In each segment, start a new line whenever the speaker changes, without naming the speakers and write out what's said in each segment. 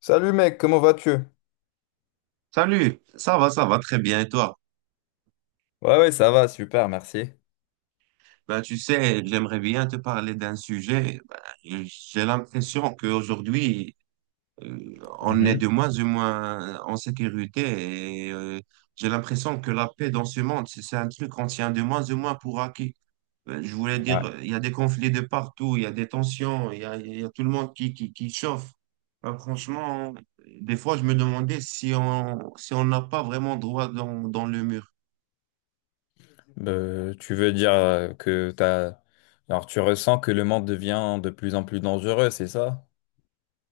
Salut mec, comment vas-tu?
Salut, ça va très bien et toi?
Ouais, ouais, ça va, super, merci.
Ben, tu sais, j'aimerais bien te parler d'un sujet. Ben, j'ai l'impression qu'aujourd'hui, on est
Mhm,
de moins en moins en sécurité et j'ai l'impression que la paix dans ce monde, c'est un truc qu'on tient de moins en moins pour acquis. Je voulais dire,
ouais.
il y a des conflits de partout, il y a des tensions, il y a tout le monde qui chauffe. Ben, franchement, des fois, je me demandais si on n'a pas vraiment droit dans le mur.
Tu veux dire que Alors, tu ressens que le monde devient de plus en plus dangereux, c'est ça?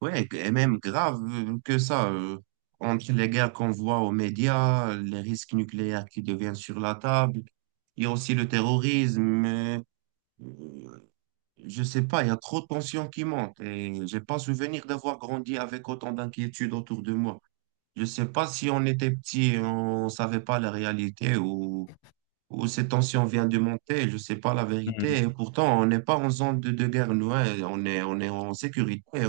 Ouais, et même grave que ça, entre les guerres qu'on voit aux médias, les risques nucléaires qui deviennent sur la table, il y a aussi le terrorisme, euh, je sais pas, il y a trop de tensions qui montent et j'ai pas souvenir d'avoir grandi avec autant d'inquiétudes autour de moi. Je sais pas si on était petit et on savait pas la réalité ou ces tensions viennent de monter, je sais pas la vérité et pourtant on n'est pas en zone de guerre, nous, hein, on est en sécurité,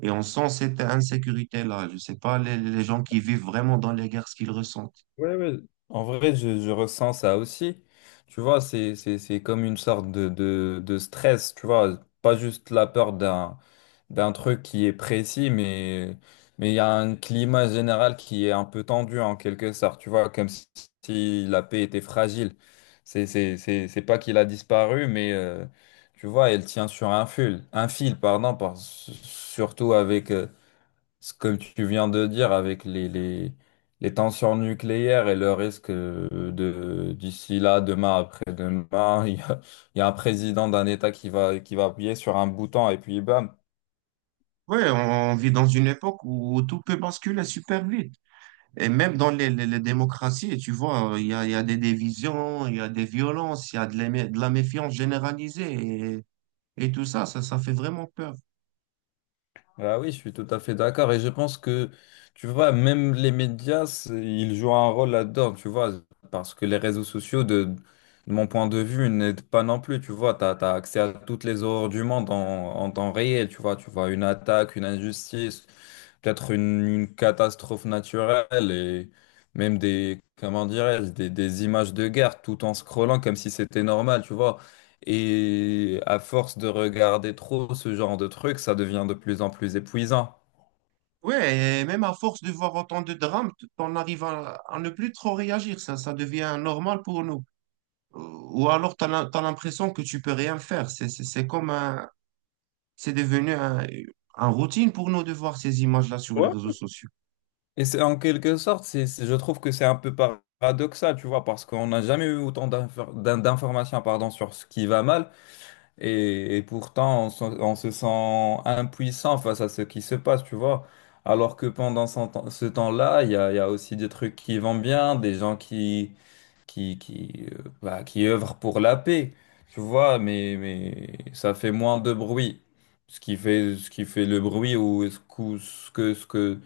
et on sent cette insécurité-là. Je ne sais pas les gens qui vivent vraiment dans les guerres, ce qu'ils ressentent.
Ouais, ouais. En vrai, je ressens ça aussi. Tu vois, c'est comme une sorte de stress, tu vois. Pas juste la peur d'un truc qui est précis, mais il y a un climat général qui est un peu tendu en quelque sorte, tu vois, comme si la paix était fragile. C'est pas qu'il a disparu, mais tu vois, elle tient sur un fil, pardon, surtout avec ce que tu viens de dire avec les tensions nucléaires et le risque de d'ici là, demain, après-demain, il y a un président d'un État qui va appuyer sur un bouton et puis bam.
Ouais, on vit dans une époque où tout peut basculer super vite. Et même dans les démocraties, tu vois, il y a des divisions, il y a des violences, il y a de de la méfiance généralisée et, et tout ça, ça fait vraiment peur.
Ah oui, je suis tout à fait d'accord et je pense que tu vois, même les médias, ils jouent un rôle là-dedans, tu vois, parce que les réseaux sociaux de mon point de vue, n'aident pas non plus, tu vois, t'as accès à toutes les horreurs du monde en temps réel, tu vois une attaque, une injustice, peut-être une catastrophe naturelle et même des, comment dirais-je, des images de guerre tout en scrollant comme si c'était normal, tu vois. Et à force de regarder trop ce genre de trucs, ça devient de plus en plus épuisant.
Ouais, et même à force de voir autant de drames, on arrive à ne plus trop réagir, ça devient normal pour nous. Ou alors, tu as l'impression que tu peux rien faire. C'est comme un, c'est devenu un routine pour nous de voir ces images-là sur les
Ouais,
réseaux sociaux.
et c'est en quelque sorte, je trouve que c'est un peu paradoxal, tu vois, parce qu'on n'a jamais eu autant d'informations, pardon, sur ce qui va mal. Et pourtant, on se sent impuissant face à ce qui se passe, tu vois. Alors que pendant ce temps-là, il y a aussi des trucs qui vont bien, des gens qui, qui œuvrent pour la paix, tu vois, mais ça fait moins de bruit. Ce qui fait le bruit ou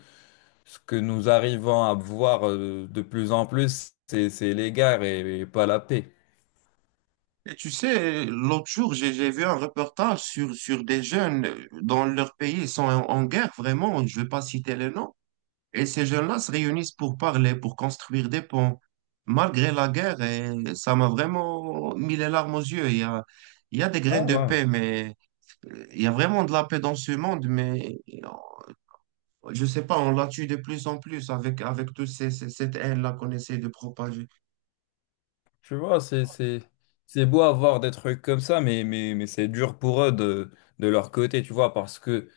ce que nous arrivons à voir de plus en plus, c'est les guerres et pas la paix.
Et tu sais, l'autre jour, j'ai vu un reportage sur des jeunes dans leur pays, ils sont en, en guerre, vraiment, je ne vais pas citer les noms. Et ces jeunes-là se réunissent pour parler, pour construire des ponts, malgré la guerre. Et ça m'a vraiment mis les larmes aux yeux. Il y a des
Ah
graines de
ouais.
paix, mais il y a vraiment de la paix dans ce monde. Mais euh, je ne sais pas, on la tue de plus en plus avec toute cette haine-là qu'on essaie de propager.
Tu vois, c'est beau avoir des trucs comme ça, mais c'est dur pour eux de leur côté, tu vois, parce que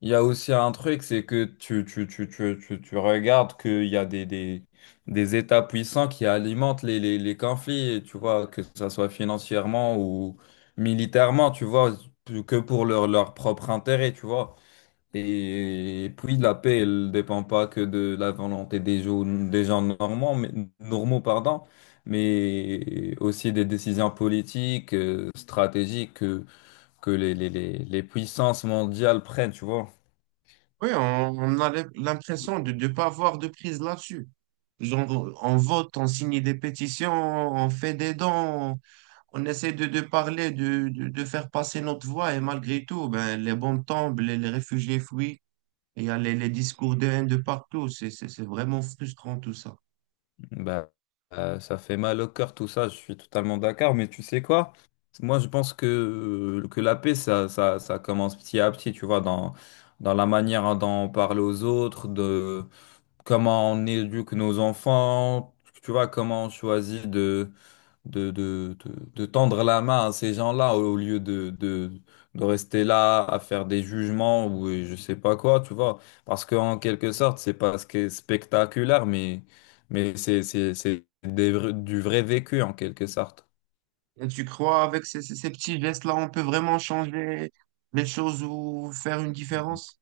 il y a aussi un truc, c'est que tu regardes qu'il y a des États puissants qui alimentent les conflits, tu vois, que ça soit financièrement ou militairement, tu vois, que pour leur, leur propre intérêt, tu vois. Et puis la paix, elle ne dépend pas que de la volonté des gens normands, mais, normaux, pardon, mais aussi des décisions politiques, stratégiques que les puissances mondiales prennent, tu vois.
Oui, on a l'impression de ne pas avoir de prise là-dessus. Genre, on vote, on signe des pétitions, on fait des dons, on essaie de parler, de faire passer notre voix, et malgré tout, ben, les bombes tombent, les réfugiés fuient, et il y a les discours de haine de partout. C'est vraiment frustrant tout ça.
Bah, Ça fait mal au cœur tout ça, je suis totalement d'accord, mais tu sais quoi? Moi, je pense que la paix, ça commence petit à petit, tu vois, dans, dans la manière dont on parle aux autres, de comment on éduque nos enfants, tu vois, comment on choisit de tendre la main à ces gens-là au lieu de rester là à faire des jugements ou je sais pas quoi, tu vois. Parce qu'en quelque sorte, c'est pas ce qui est spectaculaire, mais c'est du vrai vécu en quelque sorte.
Et tu crois, avec ces petits gestes-là, on peut vraiment changer les choses ou faire une différence?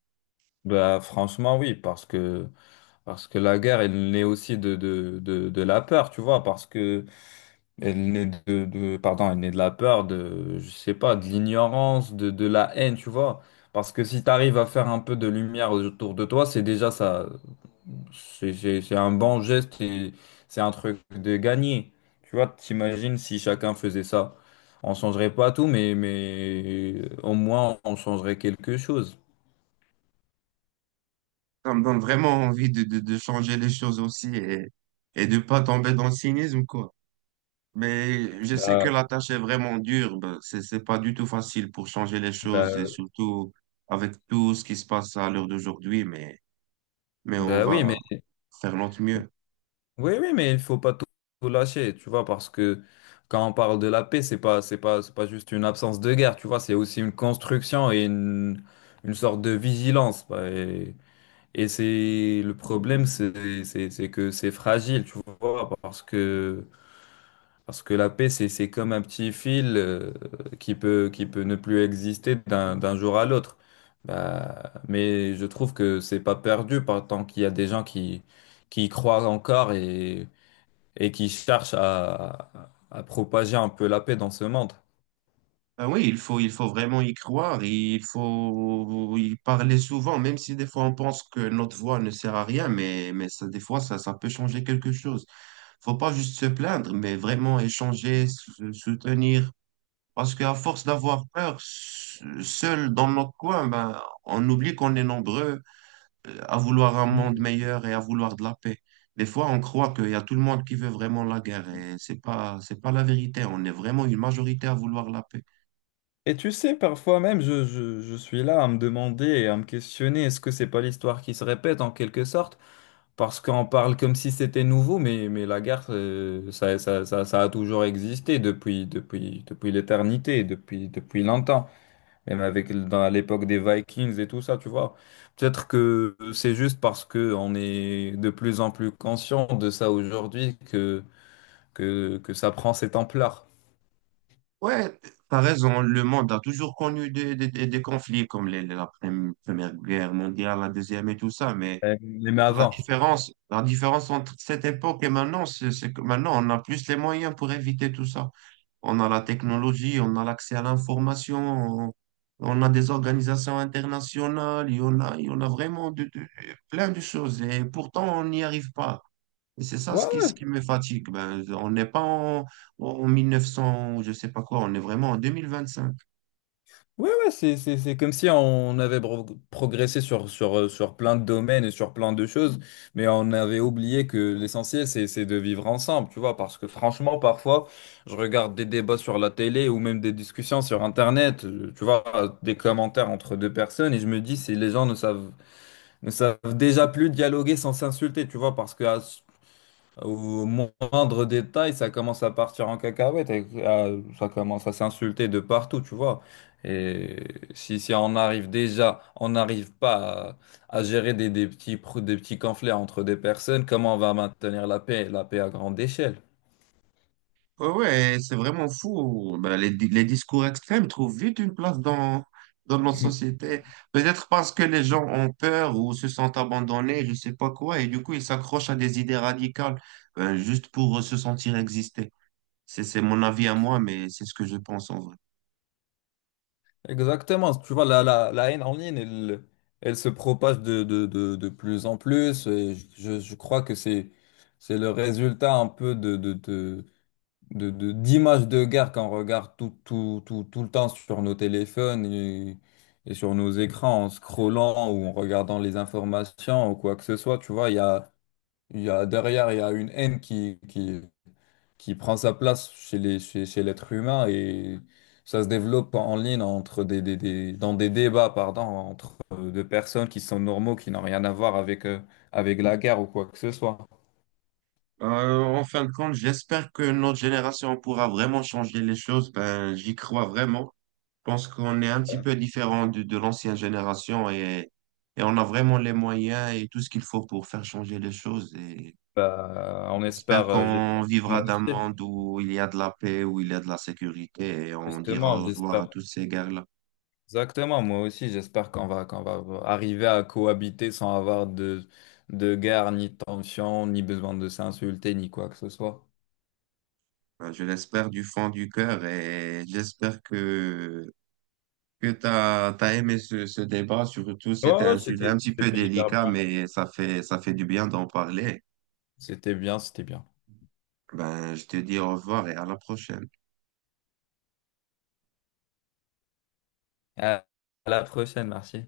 Bah, franchement, oui, parce que la guerre, elle naît aussi de la peur, tu vois, parce que elle naît pardon, elle naît de la peur, de, je sais pas, de l'ignorance, de la haine, tu vois. Parce que si tu arrives à faire un peu de lumière autour de toi, c'est déjà ça, c'est un bon geste et c'est un truc de gagné. Tu vois, t'imagines si chacun faisait ça. On changerait pas tout, mais au moins on changerait quelque chose.
Ça me donne vraiment envie de changer les choses aussi et de pas tomber dans le cynisme, quoi. Mais je sais que
Bah,
la tâche est vraiment dure. Ben, c'est pas du tout facile pour changer les choses et
bah,
surtout avec tout ce qui se passe à l'heure d'aujourd'hui, mais on
Bah oui,
va
mais.
faire notre mieux.
Oui, oui, mais il faut pas tout lâcher, tu vois, parce que quand on parle de la paix, c'est pas juste une absence de guerre, tu vois, c'est aussi une construction et une sorte de vigilance. Et c'est le problème, c'est que c'est fragile, tu vois, parce que la paix, c'est comme un petit fil qui peut ne plus exister d'un jour à l'autre. Bah, mais je trouve que c'est pas perdu par tant qu'il y a des gens qui y croient encore et qui cherchent à propager un peu la paix dans ce monde.
Ben oui, il faut vraiment y croire, il faut y parler souvent, même si des fois on pense que notre voix ne sert à rien, mais ça, des fois ça, ça peut changer quelque chose. Faut pas juste se plaindre, mais vraiment échanger, soutenir. Parce qu'à force d'avoir peur, seul dans notre coin, ben, on oublie qu'on est nombreux à vouloir un monde
Mm.
meilleur et à vouloir de la paix. Des fois, on croit qu'il y a tout le monde qui veut vraiment la guerre et c'est pas la vérité. On est vraiment une majorité à vouloir la paix.
Et tu sais, parfois même, je suis là à me demander et à me questionner, est-ce que c'est pas l'histoire qui se répète en quelque sorte? Parce qu'on parle comme si c'était nouveau, mais la guerre, ça a toujours existé depuis l'éternité, depuis longtemps. Même avec, dans l'époque des Vikings et tout ça, tu vois. Peut-être que c'est juste parce que on est de plus en plus conscient de ça aujourd'hui que ça prend ces Templars.
Ouais, t'as raison. Le monde a toujours connu des conflits comme la Première Guerre mondiale, la Deuxième et tout ça, mais
Même
la
avant.
différence, la différence entre cette époque et maintenant, c'est que maintenant, on a plus les moyens pour éviter tout ça. On a la technologie, on a l'accès à l'information, on a des organisations internationales, il y en a vraiment de, plein de choses. Et pourtant, on n'y arrive pas. Et c'est ça
Ouais,
ce
ouais,
qui me fatigue. Ben, on n'est pas en 1900, je sais pas quoi, on est vraiment en 2025.
ouais, c'est comme si on avait progressé sur, sur plein de domaines et sur plein de choses, mais on avait oublié que l'essentiel, c'est de vivre ensemble, tu vois, parce que franchement, parfois, je regarde des débats sur la télé ou même des discussions sur Internet, tu vois, des commentaires entre deux personnes, et je me dis, si les gens ne savent déjà plus dialoguer sans s'insulter, tu vois, parce que à au moindre détail, ça commence à partir en cacahuète, et ça commence à s'insulter de partout, tu vois. Et si, si on arrive déjà, on n'arrive pas à, à gérer des petits, des petits conflits entre des personnes, comment on va maintenir la paix à grande échelle?
Ouais, ouais, c'est vraiment fou. Ben, les discours extrêmes trouvent vite une place dans notre société. Peut-être parce que les gens ont peur ou se sentent abandonnés, je sais pas quoi, et du coup, ils s'accrochent à des idées radicales, ben, juste pour se sentir exister. C'est mon avis à moi, mais c'est ce que je pense en vrai.
Exactement, tu vois, la haine en ligne, elle, elle se propage de plus en plus. Et je crois que c'est le résultat un peu d'images de guerre qu'on regarde tout le temps sur nos téléphones et sur nos écrans en scrollant ou en regardant les informations ou quoi que ce soit, tu vois, il y a derrière, il y a une haine qui prend sa place chez chez l'être humain et ça se développe en ligne entre dans des débats, pardon, entre deux personnes qui sont normaux, qui n'ont rien à voir avec, avec la guerre ou quoi que ce soit.
En fin de compte, j'espère que notre génération pourra vraiment changer les choses. Ben, j'y crois vraiment. Pense qu'on est un petit peu différent de l'ancienne génération et on a vraiment les moyens et tout ce qu'il faut pour faire changer les choses. Et
Bah, on
j'espère
espère,
qu'on
j'espère.
vivra
Moi
d'un
aussi.
monde où il y a de la paix, où il y a de la sécurité et on dira
Justement,
au revoir à
j'espère.
toutes ces guerres-là.
Exactement, moi aussi, j'espère qu'on va arriver à cohabiter sans avoir de guerre, ni de tension, ni besoin de s'insulter, ni quoi que ce soit.
Enfin, je l'espère du fond du cœur et j'espère que tu as, aimé ce débat. Surtout,
Ouais,
c'était
ouais,
un sujet un petit peu
c'était hyper
délicat,
bien.
mais ça fait du bien d'en parler.
C'était bien, c'était bien.
Ben, je te dis au revoir et à la prochaine.
À à la prochaine, merci.